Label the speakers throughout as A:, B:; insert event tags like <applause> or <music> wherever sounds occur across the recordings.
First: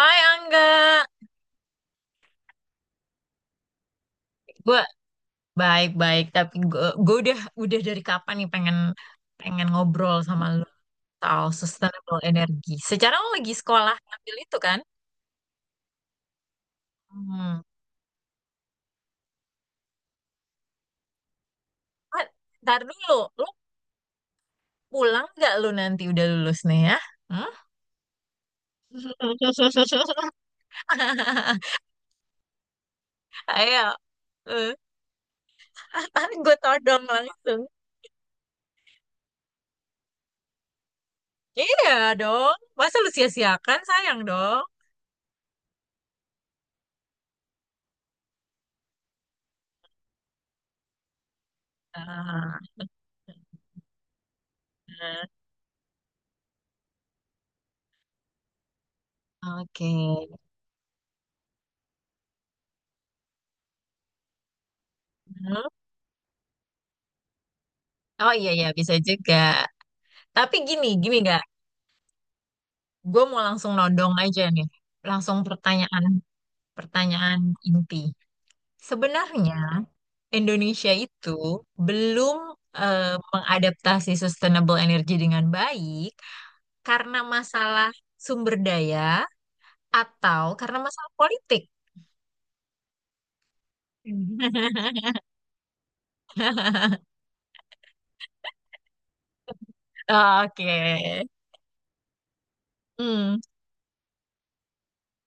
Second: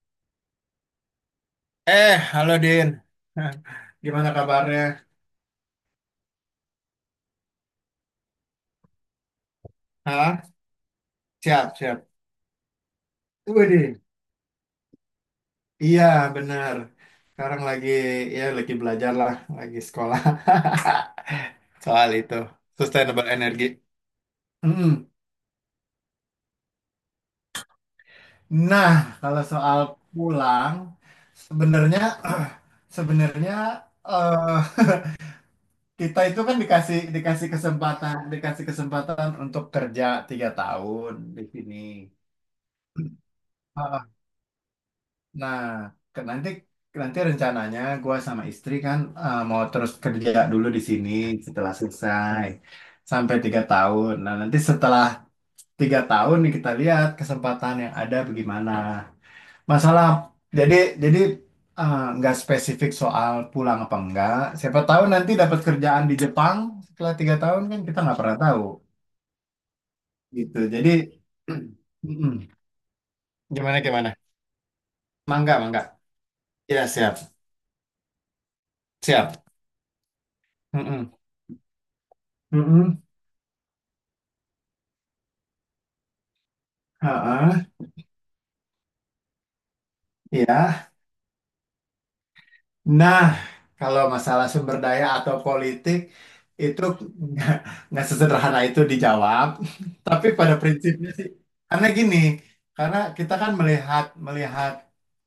A: Hai Angga,
B: Halo Din. <laughs> Hah, gimana
A: gue
B: kabarnya?
A: baik-baik tapi gue udah dari kapan nih pengen pengen ngobrol
B: Hah?
A: sama lu soal
B: Siap, siap.
A: sustainable energy. Secara lo lagi sekolah
B: Widih.
A: ngambil itu kan?
B: Iya, benar. Sekarang
A: Hmm.
B: lagi ya lagi belajar lah, lagi sekolah. <laughs> Soal
A: Ah,
B: itu,
A: ntar dulu,
B: sustainable
A: lu
B: energy. Mm.
A: pulang nggak lu nanti udah lulus nih ya? Hmm?
B: Nah, kalau soal pulang,
A: <laughs>
B: sebenarnya <clears throat> sebenarnya
A: Ayo,
B: eh kita itu
A: gue
B: kan
A: <laughs>
B: dikasih
A: todong langsung.
B: dikasih kesempatan untuk kerja 3 tahun di sini.
A: Iya dong, masa lu
B: <clears throat>
A: sia-siakan
B: Eh,
A: sayang dong.
B: Nah, nanti nanti rencananya gue sama istri kan mau terus kerja dulu di sini setelah selesai
A: Ah,
B: sampai 3 tahun. Nah, nanti setelah 3 tahun nih kita lihat kesempatan yang ada bagaimana.
A: oke.
B: Masalah jadi jadi nggak spesifik soal pulang apa enggak. Siapa tahu nanti dapat
A: Hmm.
B: kerjaan di Jepang setelah 3 tahun kan kita nggak
A: Oh
B: pernah
A: iya
B: tahu
A: ya bisa juga. Tapi
B: gitu.
A: gini,
B: Jadi
A: gini nggak?
B: <clears throat> mm-mm.
A: Gue mau langsung
B: Gimana
A: nodong
B: gimana?
A: aja nih. Langsung
B: Mangga mangga.
A: pertanyaan,
B: Ya siap
A: pertanyaan inti.
B: siap.
A: Sebenarnya Indonesia
B: Mm-mm.
A: itu belum
B: Mm-mm.
A: eh, mengadaptasi sustainable energy dengan baik karena
B: Heeh,
A: masalah sumber daya atau karena
B: ya.
A: masalah politik.
B: Nah, kalau masalah sumber daya
A: <laughs>
B: atau politik itu nggak nggak sesederhana itu dijawab. <laughs> Tapi pada
A: Oke.
B: prinsipnya sih, karena gini, karena kita
A: Hmm.
B: kan melihat melihat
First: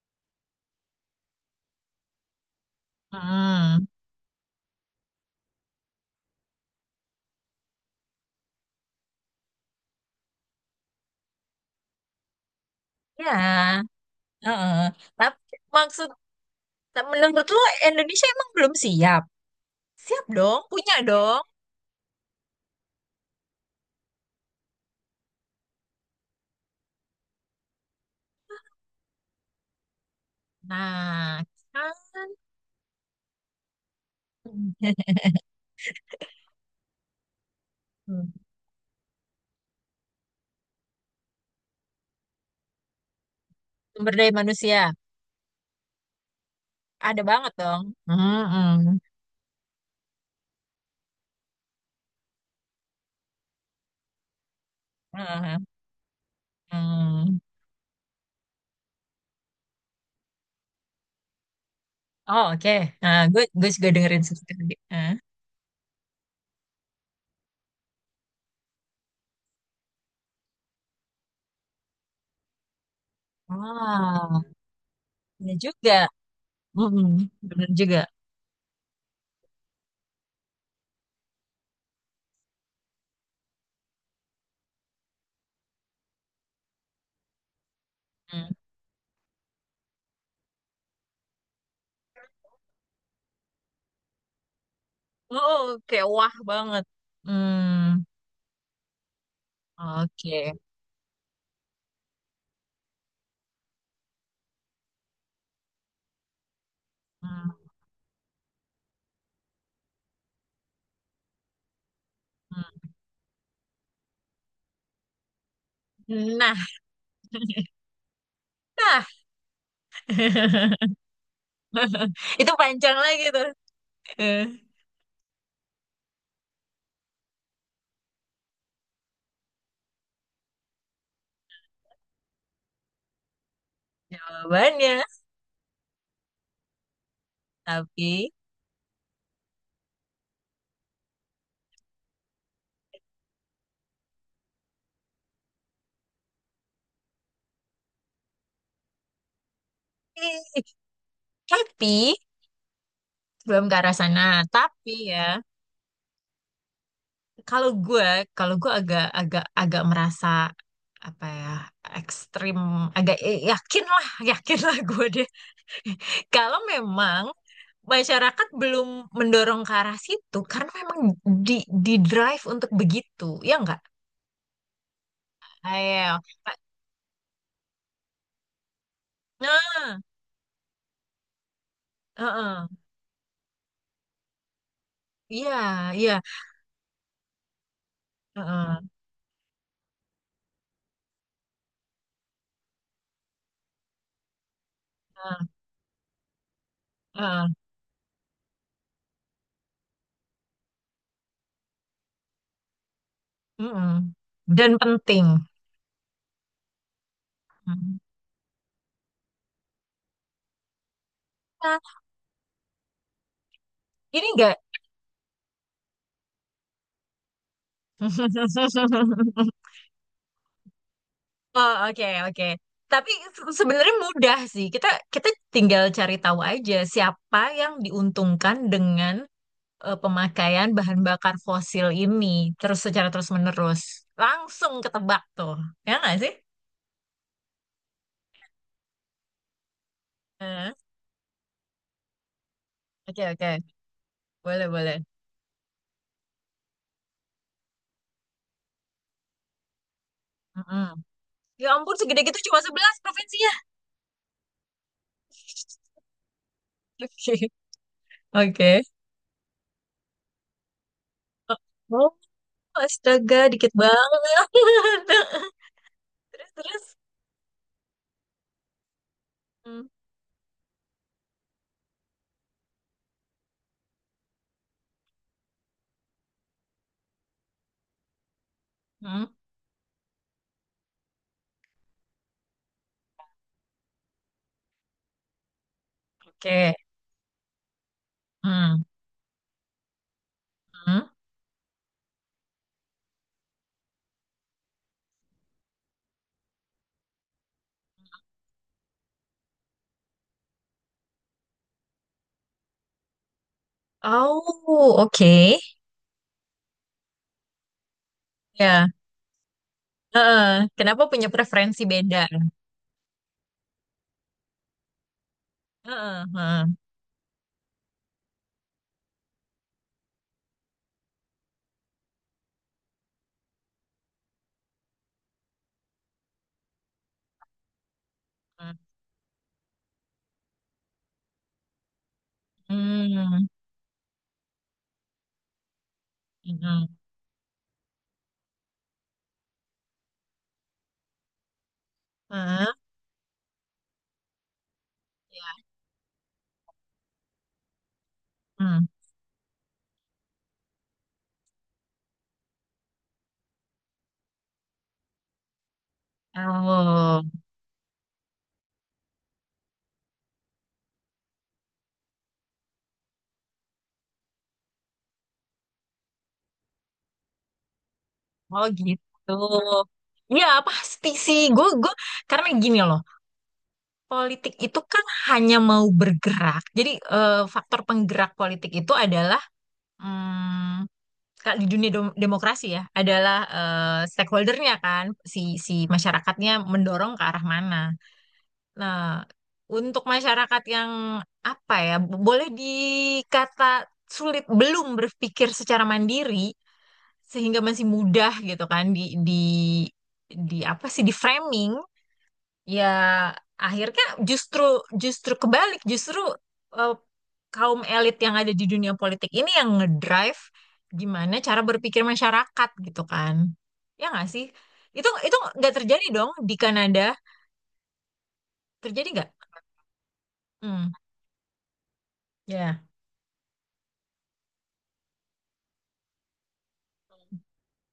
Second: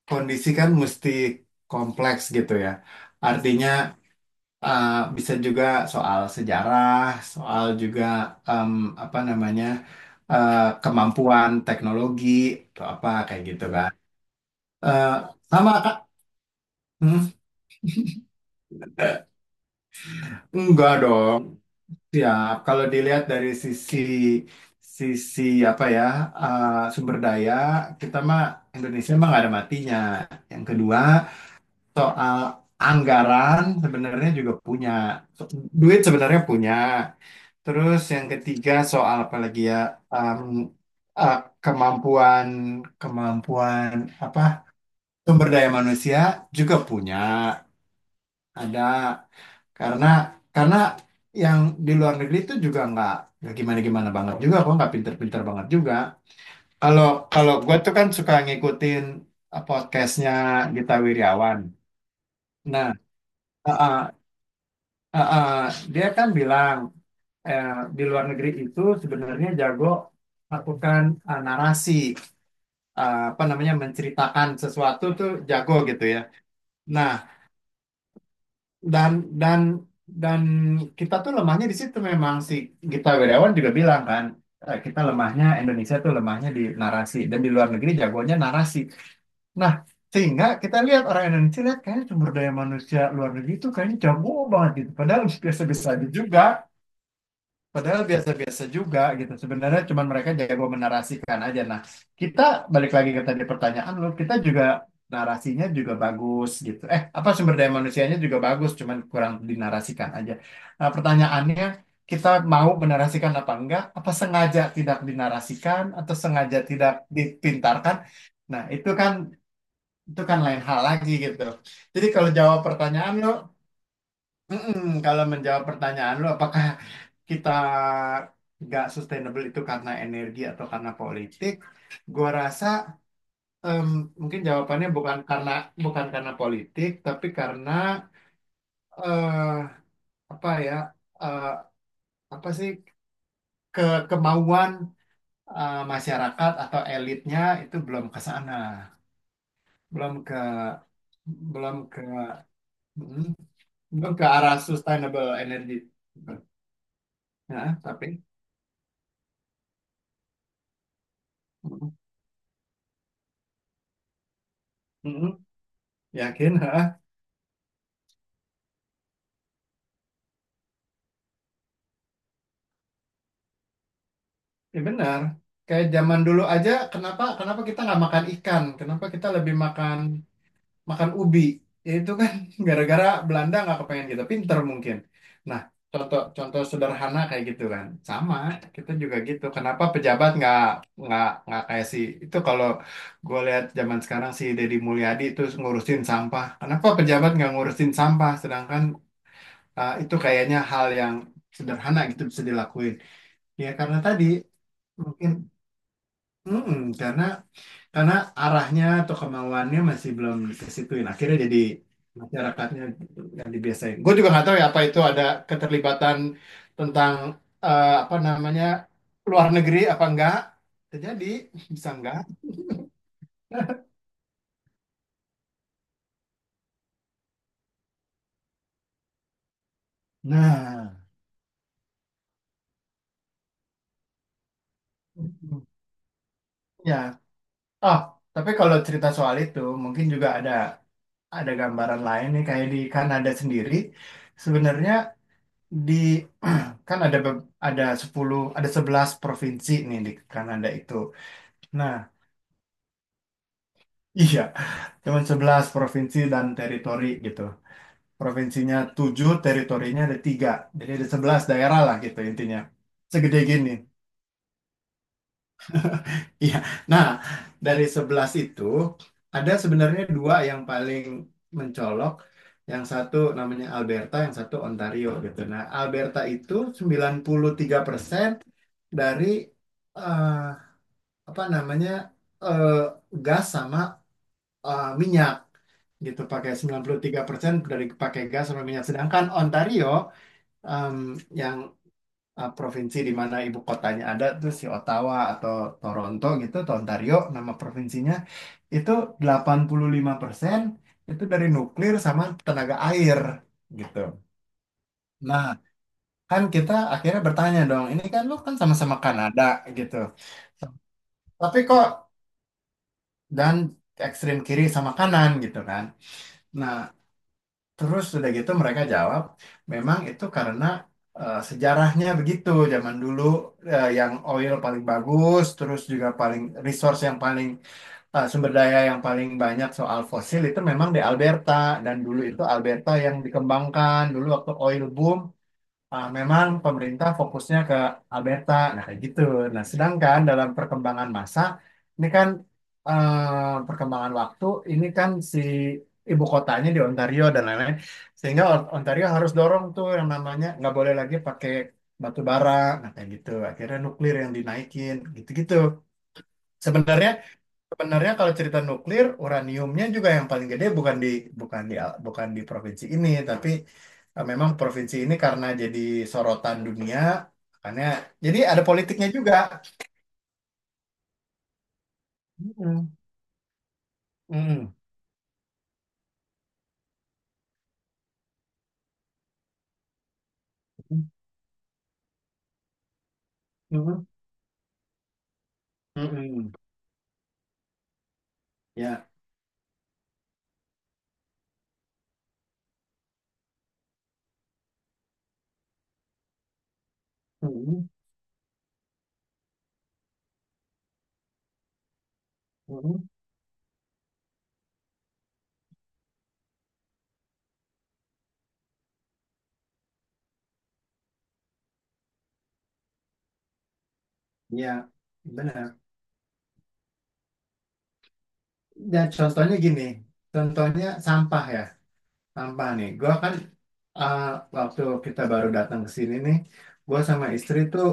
B: kondisi kan mesti kompleks gitu ya. Artinya
A: Hmm.
B: eh, bisa juga soal sejarah, soal juga em, apa namanya eh, kemampuan teknologi atau apa kayak gitu
A: Ya.
B: kan.
A: Heeh.
B: Eh,
A: Tapi
B: sama Kak.
A: maksud
B: Hmm,
A: menurut lo Indonesia emang belum siap? Siap dong,
B: enggak
A: punya
B: dong.
A: dong.
B: Siap. Kalau dilihat dari sisi sisi apa ya uh, sumber daya kita mah Indonesia mah nggak ada matinya. Yang kedua
A: Nah, kan
B: soal anggaran sebenarnya juga punya So- duit sebenarnya punya. Terus yang
A: hmm,
B: ketiga soal apa lagi ya um, uh, kemampuan kemampuan
A: sumber daya
B: apa
A: manusia
B: sumber daya manusia juga punya.
A: ada banget dong. Hmm, hmm,
B: Ada karena karena yang di luar negeri itu juga nggak gimana-gimana banget juga kok nggak pinter-pinter banget juga. Kalau
A: hmm.
B: kalau gue tuh kan suka ngikutin podcastnya Gita Wirjawan.
A: Oh, oke.
B: Nah,
A: Nah, gue
B: eh,
A: juga
B: eh,
A: dengerin satu tadi. Ah,
B: eh, eh, dia kan bilang eh, di luar negeri itu sebenarnya jago lakukan narasi apa namanya
A: ah,
B: menceritakan sesuatu tuh
A: ya
B: jago
A: juga.
B: gitu ya.
A: Hmm,
B: Nah,
A: bener juga.
B: dan dan dan kita tuh lemahnya di situ memang si Gita Wirjawan juga bilang kan kita lemahnya Indonesia tuh lemahnya di narasi dan di luar negeri jagonya
A: Hmm.
B: narasi. Nah, sehingga kita lihat orang Indonesia lihat kayaknya sumber daya manusia luar negeri itu kayaknya jago banget gitu. Padahal
A: Oh,
B: biasa-biasa aja
A: kayak wah
B: juga
A: banget.
B: padahal
A: Hmm,
B: biasa-biasa juga gitu. Sebenarnya cuman mereka
A: oke.
B: jago menarasikan aja. Nah, kita balik lagi ke tadi pertanyaan lu, kita juga narasinya juga bagus gitu. Eh, apa
A: Hmm,
B: sumber daya manusianya juga bagus, cuman kurang dinarasikan aja. Nah, pertanyaannya kita mau menarasikan apa enggak? Apa sengaja tidak dinarasikan atau
A: hmm. Nah,
B: sengaja tidak dipintarkan? Nah, itu
A: nah.
B: kan itu kan lain hal
A: <laughs>
B: lagi gitu. Jadi kalau
A: Itu
B: jawab
A: panjang
B: pertanyaan
A: lagi
B: lu,
A: tuh. Eh,
B: mm-mm. Kalau menjawab pertanyaan lu, apakah kita nggak sustainable itu karena energi atau karena politik, gua rasa em, mungkin jawabannya
A: Jawabannya,
B: bukan karena politik, tapi karena
A: tapi,
B: eh, apa ya eh, apa sih ke kemauan masyarakat atau elitnya itu belum ke sana, belum ke
A: eh,
B: belum ke
A: tapi
B: mm,
A: belum ke arah
B: belum
A: sana
B: ke arah
A: tapi ya
B: sustainable energy.
A: kalau
B: Nah,
A: gue
B: tapi
A: kalau gue agak agak agak merasa apa ya
B: mm,
A: ekstrim agak yakin lah <laughs> yakin lah gue deh
B: mm,
A: <laughs> kalau
B: yakin? <laughs>
A: memang masyarakat belum mendorong ke arah situ karena memang di di drive untuk begitu ya enggak
B: Ya benar. Kayak
A: ayo
B: zaman dulu aja, kenapa kenapa kita nggak makan ikan? Kenapa kita lebih makan
A: nah
B: makan ubi? Ya itu kan
A: heeh.
B: <laughs> gara-gara Belanda nggak kepengen kita pinter mungkin.
A: Iya
B: Nah,
A: iya
B: contoh contoh sederhana kayak gitu kan. Sama,
A: heeh,
B: kita juga gitu. Kenapa pejabat nggak nggak kayak si itu kalau gue lihat zaman sekarang si Deddy Mulyadi
A: heeh,
B: itu ngurusin sampah. Kenapa pejabat
A: heeh,
B: nggak ngurusin sampah? Sedangkan itu kayaknya hal yang sederhana gitu bisa dilakuin. Ya
A: heeh.
B: karena tadi
A: Dan penting.
B: mungkin mm-mm,
A: Hmm.
B: karena arahnya atau kemauannya masih belum kesituin. Akhirnya jadi
A: Nah,
B: masyarakatnya yang dibiasain. Gue
A: ini
B: juga nggak tahu
A: enggak.
B: ya apa itu ada keterlibatan tentang apa namanya luar
A: <laughs>
B: negeri apa enggak. Terjadi
A: Oh,
B: bisa
A: oke,
B: enggak.
A: oke. Tapi sebenarnya mudah sih. Kita kita tinggal cari tahu aja siapa yang diuntungkan dengan pemakaian
B: Nah,
A: bahan bakar fosil ini terus secara terus-menerus. Langsung ketebak tuh. Ya nggak sih?
B: ya. Oh, tapi kalau cerita soal itu mungkin juga
A: Eh,
B: ada gambaran lain nih kayak di
A: Oke,
B: Kanada
A: oke.
B: sendiri
A: Boleh,
B: sebenarnya
A: boleh.
B: di <clears throat> kan ada ada 10 ada 11 provinsi nih di Kanada itu.
A: Mm-mm. Ya
B: Nah,
A: ampun, segede gitu cuma sebelas provinsinya.
B: <laughs> iya, cuman 11 provinsi dan teritori gitu.
A: <laughs> Oke.
B: Provinsinya
A: Oke.
B: 7 teritorinya ada 3. Jadi ada 11 daerah lah
A: Oh,
B: gitu intinya. Segede
A: astaga,
B: gini.
A: dikit
B: <laughs>
A: banget. <laughs> Terus,
B: Iya.
A: terus.
B: Nah, dari 11 itu ada
A: Hmm.
B: sebenarnya 2 yang paling mencolok. Yang satu namanya Alberta, yang satu Ontario gitu. Nah, Alberta itu 93% dari
A: Hmm.
B: eh, apa namanya eh, gas sama minyak gitu pakai
A: Oke.
B: 93% dari pakai gas sama
A: Hmm.
B: minyak, sedangkan Ontario em,
A: Hmm.
B: yang provinsi di mana ibu kotanya ada tuh si Ottawa atau Toronto gitu atau Ontario nama provinsinya itu 85% itu dari nuklir sama tenaga air gitu.
A: Oh,
B: Nah,
A: oke.
B: kan kita akhirnya bertanya dong, ini kan lu kan
A: Ya.
B: sama-sama Kanada gitu.
A: Heeh. Kenapa punya
B: Tapi
A: preferensi
B: kok
A: beda?
B: dan ekstrem kiri sama kanan gitu kan.
A: Heeh, heeh,
B: Nah, terus sudah gitu mereka jawab, memang itu karena sejarahnya begitu. Zaman dulu yang oil paling bagus, terus juga paling resource yang paling sumber
A: heeh.
B: daya yang paling banyak soal fosil itu memang di Alberta dan dulu itu Alberta yang
A: Hmm,
B: dikembangkan dulu waktu oil boom. Ah, memang
A: heeh,
B: pemerintah fokusnya ke Alberta, nah kayak gitu. Nah, sedangkan dalam perkembangan masa, ini kan
A: heeh,
B: perkembangan waktu, ini kan si
A: ya.
B: ibu kotanya di Ontario dan lain-lain, sehingga
A: Hmm.
B: Ontario harus dorong tuh yang namanya nggak boleh lagi pakai batu bara, nah kayak gitu. Akhirnya nuklir yang dinaikin, gitu-gitu. Sebenarnya
A: Oh,
B: Sebenarnya kalau cerita nuklir, uraniumnya juga yang paling gede bukan di bukan di provinsi ini, tapi memang provinsi ini karena jadi sorotan dunia, makanya jadi ada
A: oh gitu.
B: politiknya juga.
A: Ya, pasti sih. Gue karena gini
B: Mm-mm.
A: loh. Politik
B: Mm-mm.
A: itu kan hanya mau bergerak. Jadi faktor penggerak politik itu adalah hmm, kalau di dunia demokrasi ya, adalah
B: Mm-mm.
A: stakeholdernya kan, si si
B: Mm-mm.
A: masyarakatnya mendorong ke arah mana.
B: Ya,
A: Nah, untuk masyarakat yang apa ya, boleh dikata sulit belum berpikir secara mandiri sehingga masih
B: mm-mm.
A: mudah gitu kan di di apa sih di framing ya
B: Mm-mm.
A: akhirnya justru justru kebalik justru eh, kaum elit yang ada di dunia politik ini yang ngedrive gimana cara berpikir masyarakat gitu kan. Ya nggak sih?
B: Ya,
A: Itu nggak
B: benar.
A: terjadi dong di Kanada.
B: Dan
A: Terjadi nggak?
B: contohnya gini, contohnya
A: Hmm,
B: sampah ya, sampah
A: ya.
B: nih. Gua kan ah, waktu kita baru datang ke sini nih, gue sama istri tuh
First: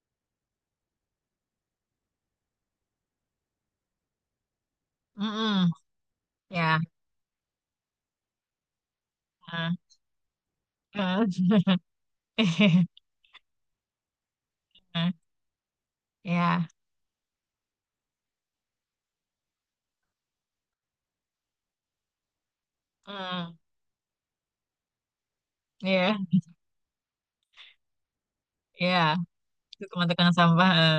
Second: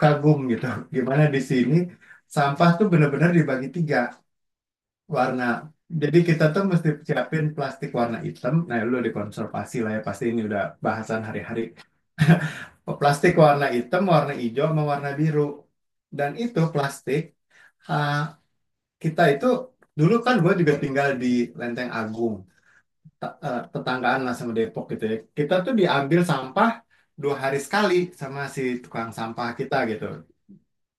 B: kagum gitu. <laughs> Gimana di sini sampah tuh bener-bener dibagi 3 warna.
A: Mm-mm.
B: Jadi kita tuh
A: Ya.
B: mesti siapin plastik warna hitam. Nah, lu
A: eh,
B: dikonservasi lah ya pasti ini udah bahasan hari-hari.
A: eh,
B: <laughs>
A: <laughs>
B: Plastik warna hitam, warna hijau, sama warna biru. Dan itu
A: Ya.
B: plastik ah, kita itu dulu kan gue juga tinggal di Lenteng Agung
A: Mm.
B: tetanggaan lah sama Depok gitu ya. Kita tuh
A: Iya.
B: diambil sampah 2 hari sekali sama si
A: Iya.
B: tukang sampah kita
A: Itu
B: gitu.
A: teman tukang sampah. Eh.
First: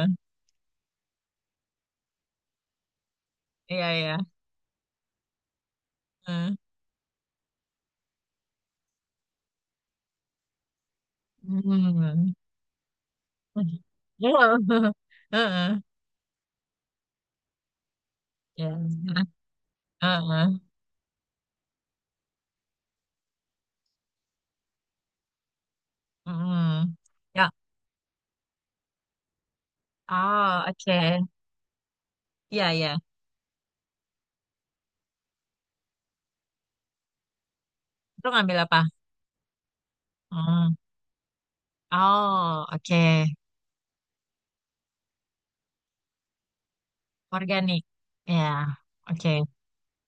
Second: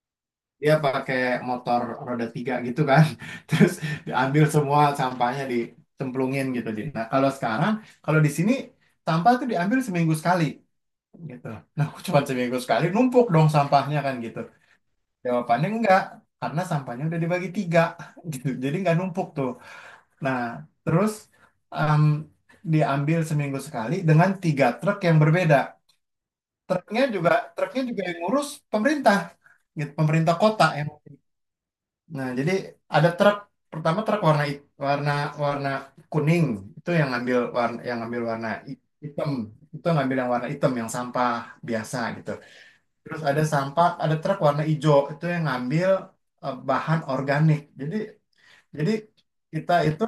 B: Dia pakai motor roda 3 gitu kan. <laughs> Terus
A: Iya, iya.
B: diambil semua sampahnya dicemplungin
A: eh.
B: gitu. Di. Nah kalau sekarang, kalau di sini sampah tuh diambil seminggu sekali gitu. Nah <laughs> aku cuma
A: Mm. <laughs>
B: seminggu sekali numpuk dong sampahnya kan gitu. Jawabannya
A: Heeh.
B: enggak, karena sampahnya udah dibagi 3 <laughs> gitu. Jadi
A: Ya.
B: nggak numpuk tuh. Nah,
A: Heeh.
B: terus em, diambil seminggu sekali dengan 3 truk yang berbeda.
A: Mm.
B: Truknya juga
A: Ya.
B: truknya juga yang ngurus pemerintah, gitu, pemerintah
A: Oh,
B: kota yang.
A: oke.
B: Nah, jadi
A: Iya, iya.
B: ada truk pertama truk warna hit- warna warna kuning itu yang ngambil
A: Lu
B: warna
A: ngambil apa?
B: hitam itu ngambil yang warna hitam
A: Mm.
B: yang sampah biasa gitu.
A: Oh,
B: Terus
A: oke.
B: ada sampah ada truk warna hijau itu yang ngambil bahan organik.
A: Organik. Ya.
B: Jadi
A: Oke.
B: kita itu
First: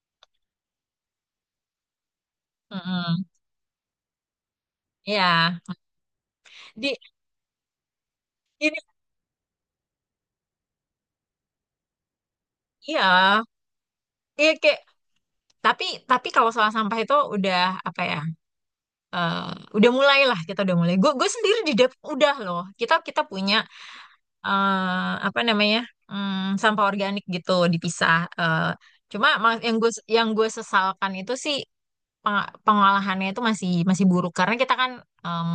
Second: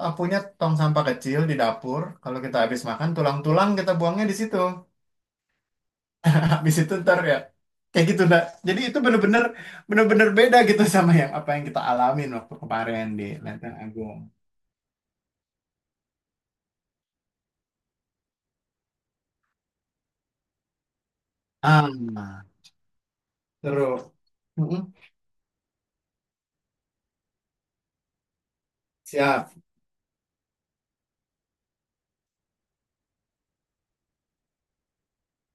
B: punya tong sampah kecil di dapur. Kalau kita habis makan,
A: Mm-mm.
B: tulang-tulang kita buangnya di situ.
A: Iya.
B: <laughs> Habis itu
A: Di
B: ntar ya kayak gitu dah.
A: ini
B: Jadi itu bener-bener beda gitu <laughs> sama yang apa yang kita alamin waktu kemarin di
A: iya.
B: Lenteng Agung.
A: Iya kayak tapi tapi kalau salah sampah itu udah apa ya eh, udah mulai lah kita udah mulai gue sendiri di
B: Ah,
A: Depok udah loh kita kita punya
B: seru. Mm-mm.
A: apa namanya sampah organik gitu dipisah. Eh, Cuma
B: Siap,
A: yang gue sesalkan itu sih pengolahannya itu masih masih buruk karena kita kan em,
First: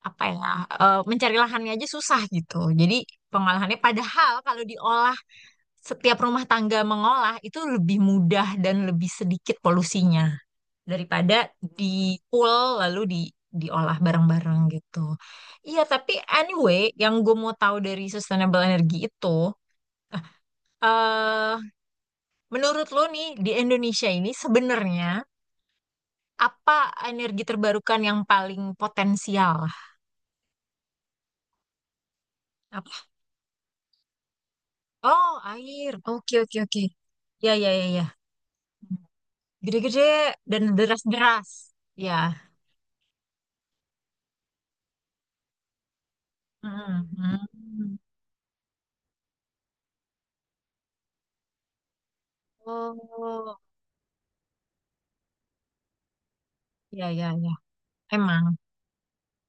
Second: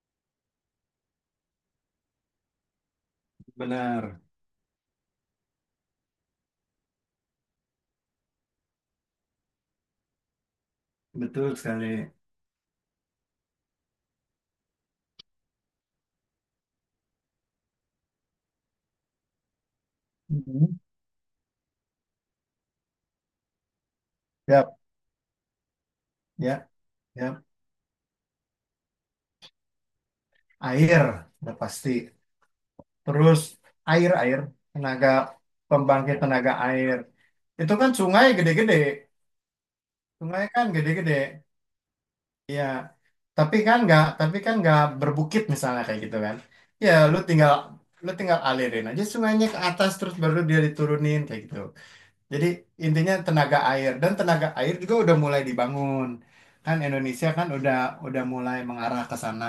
A: apa ya mencari lahannya aja susah gitu jadi pengolahannya
B: benar,
A: padahal kalau diolah setiap rumah tangga mengolah itu lebih mudah dan lebih sedikit polusinya
B: betul
A: daripada
B: sekali.
A: di pool lalu diolah bareng-bareng gitu. Iya, tapi anyway, yang gue mau tahu dari sustainable energy itu,
B: Mhm.
A: eh menurut lo nih di Indonesia ini
B: Siap,
A: sebenarnya
B: ya,
A: apa energi
B: ya.
A: terbarukan yang paling potensial?
B: Air, udah pasti.
A: Apa?
B: Terus air-air, tenaga
A: Oh, air.
B: pembangkit
A: Oke,
B: tenaga
A: oke, oke.
B: air.
A: Ya, ya,
B: Itu
A: ya,
B: kan
A: ya.
B: sungai gede-gede.
A: Gede-gede
B: Sungai
A: dan
B: kan gede-gede.
A: deras-deras. Ya.
B: Ya, tapi kan nggak berbukit misalnya kayak gitu kan. Ya,
A: Mm,
B: lu tinggal
A: mm.
B: lu tinggal alirin aja sungainya ke atas terus baru dia diturunin kayak gitu. Jadi intinya tenaga
A: Oh,
B: air dan tenaga air juga udah mulai dibangun. Kan
A: ya,
B: Indonesia
A: ya,
B: kan
A: ya.
B: udah
A: Emang.
B: mulai mengarah ke sana.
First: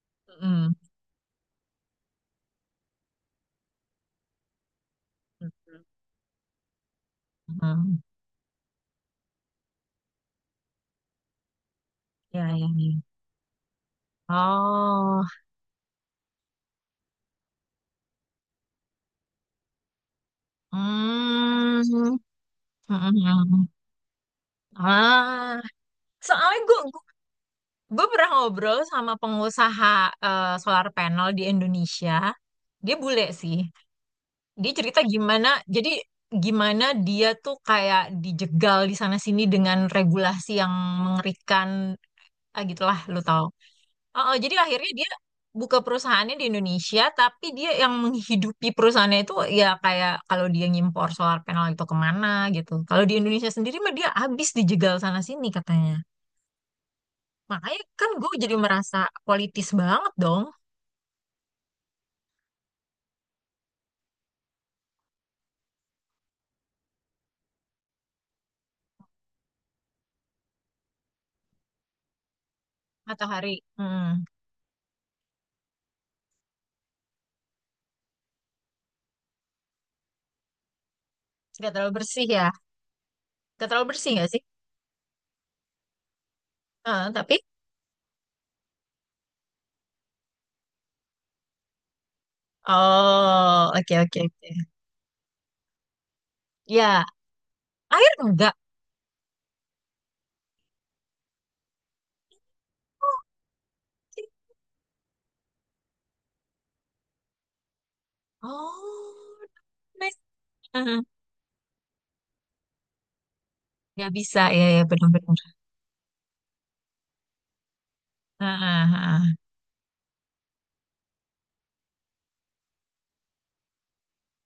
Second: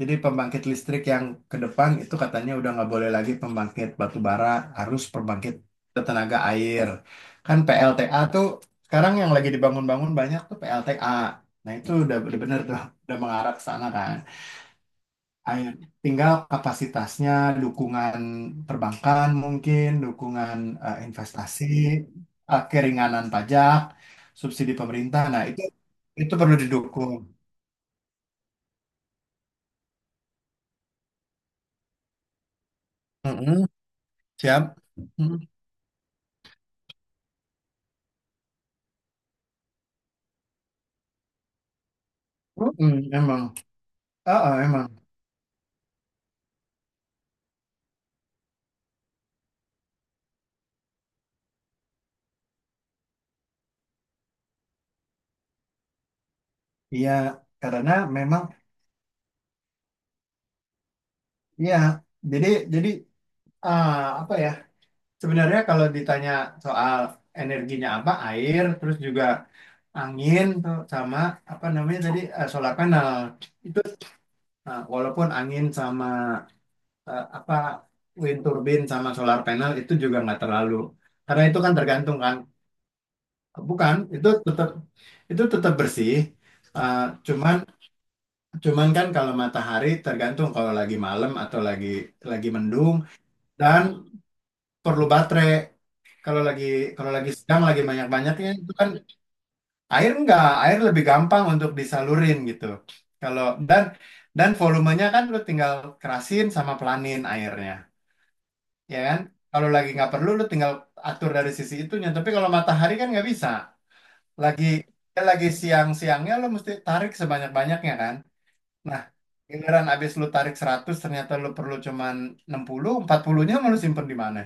B: Jadi pembangkit listrik yang ke depan itu katanya udah nggak boleh lagi pembangkit batu bara, harus
A: Mm.
B: pembangkit tenaga air. Kan
A: Hmm,
B: PLTA tuh sekarang yang lagi dibangun-bangun banyak tuh PLTA. Nah itu udah
A: ya,
B: bener
A: ya,
B: tuh,
A: ya.
B: udah mengarah ke sana kan
A: Oh,
B: air. Tinggal kapasitasnya, dukungan perbankan mungkin, dukungan investasi,
A: hmm,
B: keringanan
A: hmm.
B: pajak, subsidi pemerintah. Nah,
A: Ah,
B: itu perlu
A: soalnya gue
B: didukung.
A: gue pernah ngobrol sama pengusaha solar panel di Indonesia. Dia bule sih.
B: Mm-mm, siap.
A: Dia cerita
B: Mm.
A: gimana, jadi gimana dia tuh kayak dijegal di sana sini dengan regulasi yang mengerikan, ah,
B: Mm-mm,
A: gitulah, lu
B: emang.
A: tahu. Oh, oh,
B: Ah, ah,
A: jadi
B: emang.
A: akhirnya dia buka perusahaannya di Indonesia, tapi dia yang menghidupi perusahaannya itu ya kayak kalau dia ngimpor solar panel itu kemana gitu. Kalau di Indonesia sendiri mah dia habis dijegal sana sini katanya.
B: Iya,
A: Makanya
B: karena
A: kan gue
B: memang
A: jadi merasa politis banget dong
B: iya. Jadi jadi ah, apa ya? Sebenarnya kalau ditanya soal energinya apa, air, terus juga angin tuh sama apa namanya tadi solar panel
A: matahari.
B: itu.
A: Hmm,
B: Nah, walaupun angin sama apa wind turbine sama solar panel itu juga nggak terlalu karena itu
A: gak
B: kan
A: terlalu
B: tergantung
A: bersih
B: kan
A: ya. Gak terlalu
B: bukan
A: bersih
B: itu
A: gak sih?
B: tetap itu tetap bersih. Eh,
A: Heeh, tapi
B: cuman cuman kan kalau matahari tergantung kalau lagi malam atau lagi mendung
A: oh
B: dan
A: oke oke oke.
B: perlu baterai kalau lagi
A: Ya
B: kalau lagi sedang lagi
A: air
B: banyak-banyaknya
A: enggak.
B: itu kan air enggak, air lebih gampang untuk disalurin gitu
A: Oh,
B: kalau dan
A: oke.
B: dan volumenya kan lu tinggal kerasin sama pelanin airnya ya kan?
A: Oh,
B: Kalau lagi nggak
A: nice.
B: perlu, lu tinggal
A: Heeh.
B: atur dari sisi itunya. Tapi kalau matahari kan nggak bisa.
A: Bisa
B: Lagi
A: ya ya
B: ya
A: benar-benar.
B: lagi siang-siangnya lu mesti tarik sebanyak-banyaknya kan?
A: Heeh,
B: Nah,
A: heeh.
B: giliran abis lu tarik 100 ternyata lu perlu cuman 60, 40-nya mau lu simpen di mana?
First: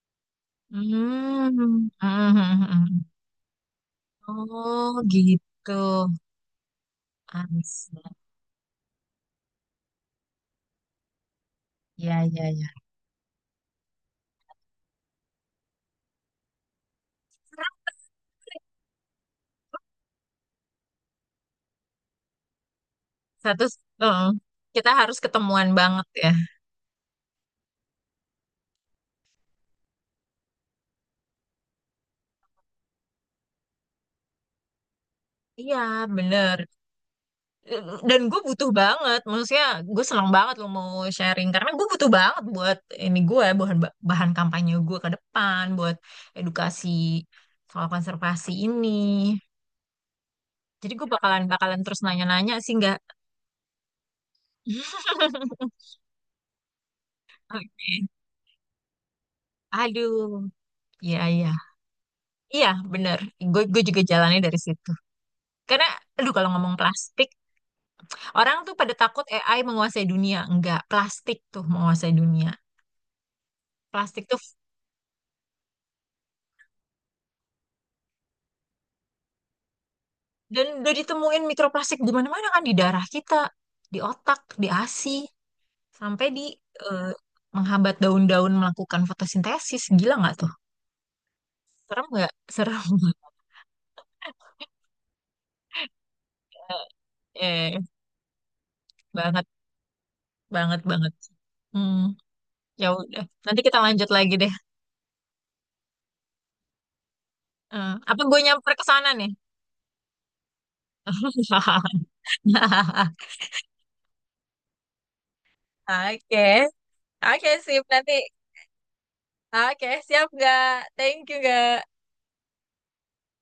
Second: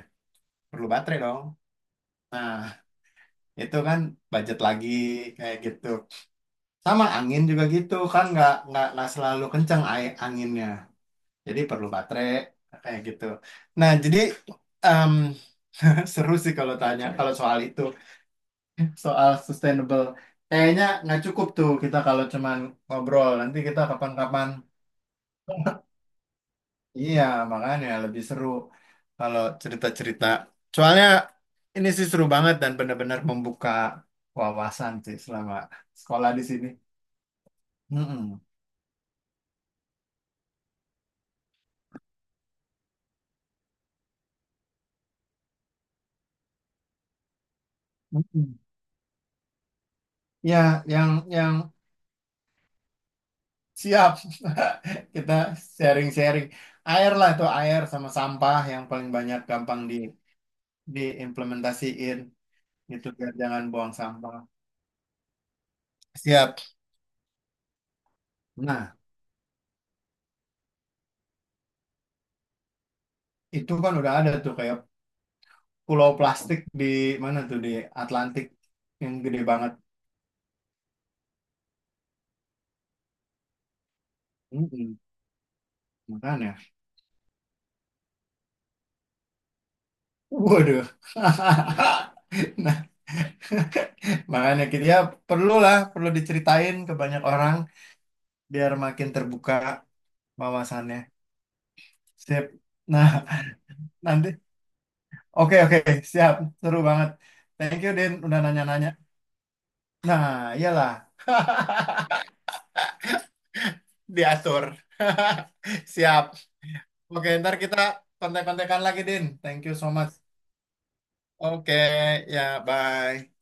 B: Perlu baterai dong.
A: Hmm, <laughs> hmm, hmm, hmm.
B: Itu kan budget lagi
A: Oh
B: kayak
A: gitu.
B: gitu. Sama angin
A: I
B: juga gitu kan nggak nggak selalu kencang anginnya. Jadi perlu
A: Ya,
B: baterai
A: ya, ya.
B: kayak gitu. Nah, jadi em, <laughs> seru sih kalau tanya kalau soal itu, soal sustainable. Kayaknya nggak cukup tuh kita kalau cuman ngobrol. Nanti
A: Satu,
B: kita
A: eh,
B: kapan-kapan.
A: Kita harus ketemuan banget ya.
B: Iya, makanya lebih seru kalau cerita-cerita. Soalnya ini sih seru banget dan benar-benar membuka wawasan sih selama
A: Iya,
B: sekolah di
A: bener.
B: sini.
A: Dan gue
B: Mm-mm.
A: butuh banget, maksudnya gue senang banget lo mau sharing karena gue butuh banget buat ini gue bahan bahan kampanye gue ke depan buat edukasi soal konservasi
B: Mm-mm.
A: ini.
B: Ya,
A: Jadi gue
B: yang
A: bakalan
B: yang
A: bakalan terus nanya-nanya sih nggak?
B: siap <laughs> kita
A: <laughs>
B: sharing-sharing. Air lah tuh air
A: Oke.
B: sama sampah yang paling banyak gampang di
A: Aduh, iya iya.
B: diimplementasiin
A: Iya,
B: gitu
A: bener.
B: biar
A: Gue
B: jangan
A: gue
B: buang
A: juga
B: sampah.
A: jalannya dari situ. Karena, aduh kalau
B: Siap.
A: ngomong plastik, orang tuh pada
B: Nah,
A: takut AI menguasai dunia. Enggak, plastik tuh menguasai dunia.
B: itu kan udah
A: Plastik
B: ada
A: tuh,
B: tuh kayak pulau plastik di mana tuh di Atlantik yang gede banget.
A: dan udah ditemuin mikroplastik di mana-mana kan, di darah kita, di otak, di
B: Mm-mm,
A: ASI, sampai di
B: makanya,
A: eh, menghambat daun-daun melakukan fotosintesis. Gila nggak tuh?
B: waduh.
A: Serem
B: <laughs>
A: nggak?
B: Nah,
A: Serem. <laughs>
B: <laughs> makanya kita ya perlulah perlu diceritain ke banyak orang
A: Eh,
B: biar makin
A: Banget,
B: terbuka
A: banget,
B: wawasannya.
A: banget. Hmm,
B: Sip.
A: ya
B: Nah,
A: udah. Nanti kita
B: <laughs>
A: lanjut
B: nanti.
A: lagi deh.
B: Oke, oke, siap. Seru banget. Thank you, Din,
A: Apa gue
B: udah
A: nyamper ke
B: nanya-nanya.
A: sana nih?
B: Nah, iyalah.
A: <laughs> <laughs>
B: Diatur. <laughs> Siap.
A: Oke,
B: Oke,
A: oke
B: ntar kita
A: sip nanti.
B: kontek-kontekan lagi, Din. Thank you so
A: Oke,
B: much.
A: siap nggak? Thank you
B: Oke,
A: nggak?
B: ya, bye.